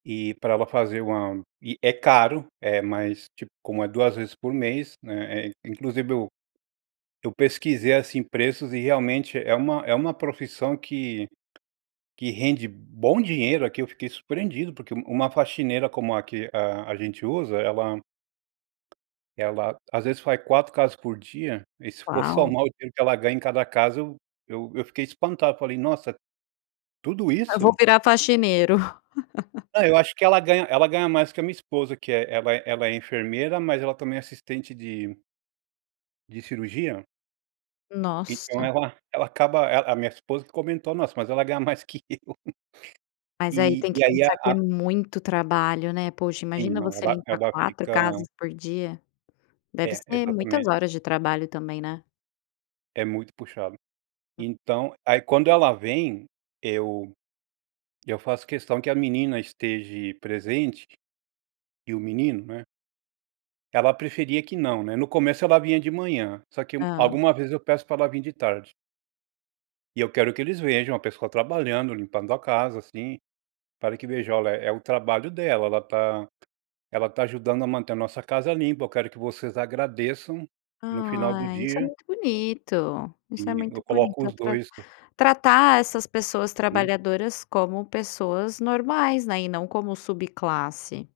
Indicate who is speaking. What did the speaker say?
Speaker 1: E pra ela fazer 1, e é caro, eh, mas tipo, como é 2 vezes por mês, né, eh, inclusive eu eu pesquisei assim, preços e realmente, é uma é uma profissão que que rende bom dinheiro aqui; eu fiquei surpreendido, porque uma uma faxineira como a que a a gente usa, ela ela, às vezes, faz 4 casas por dia e se for
Speaker 2: Uau!
Speaker 1: somar o dinheiro que ela ganha em cada casa eu eu eu fiquei espantado. Eu falei: "Nossa, tudo
Speaker 2: Ah, vou
Speaker 1: isso?".
Speaker 2: virar faxineiro.
Speaker 1: Não, eu acho que ela ganha ela ganha mais que a minha esposa, que ela ela é ela é enfermeira, mas ela também é assistente de de cirurgia. Então,
Speaker 2: Nossa!
Speaker 1: ela ela acaba a minha esposa comentou: "Nossa, mas ela ganha mais que eu".
Speaker 2: Mas aí
Speaker 1: E
Speaker 2: tem que
Speaker 1: e aí, a
Speaker 2: pensar que é
Speaker 1: a
Speaker 2: muito trabalho, né. Poxa,
Speaker 1: Sim.
Speaker 2: imagina
Speaker 1: Não.
Speaker 2: você
Speaker 1: ela
Speaker 2: limpar
Speaker 1: ela
Speaker 2: 4
Speaker 1: fica
Speaker 2: casas por dia? Deve
Speaker 1: É,
Speaker 2: ser muitas
Speaker 1: exatamente.
Speaker 2: horas de trabalho também, né.
Speaker 1: É muito puxado.
Speaker 2: Hum.
Speaker 1: Então, aí quando ela vem, eu eu faço questão que a menina esteje presente e o menino, né. Ela preferia que não, né, no começo ela vinha de manhã, só que
Speaker 2: Tá.
Speaker 1: alguma vez eu peço pra ela vim de tarde. E eu quero que eles vejam a pessoa trabalhando, limpando a casa, assim, para que veja: "Olha, é o trabalho dela, ela tá, ela tá ajudando a manter a nossa casa limpa. Eu quero que vocês agradeçam no final do
Speaker 2: Ai! Isso é
Speaker 1: dia".
Speaker 2: muito bonito! Isso é
Speaker 1: E eu
Speaker 2: muito
Speaker 1: coloco
Speaker 2: bonito,
Speaker 1: os
Speaker 2: atra
Speaker 1: 2 pa
Speaker 2: tratar essas pessoas
Speaker 1: Sim.
Speaker 2: trabalhadoras como pessoas normais, né, e não como subclasse.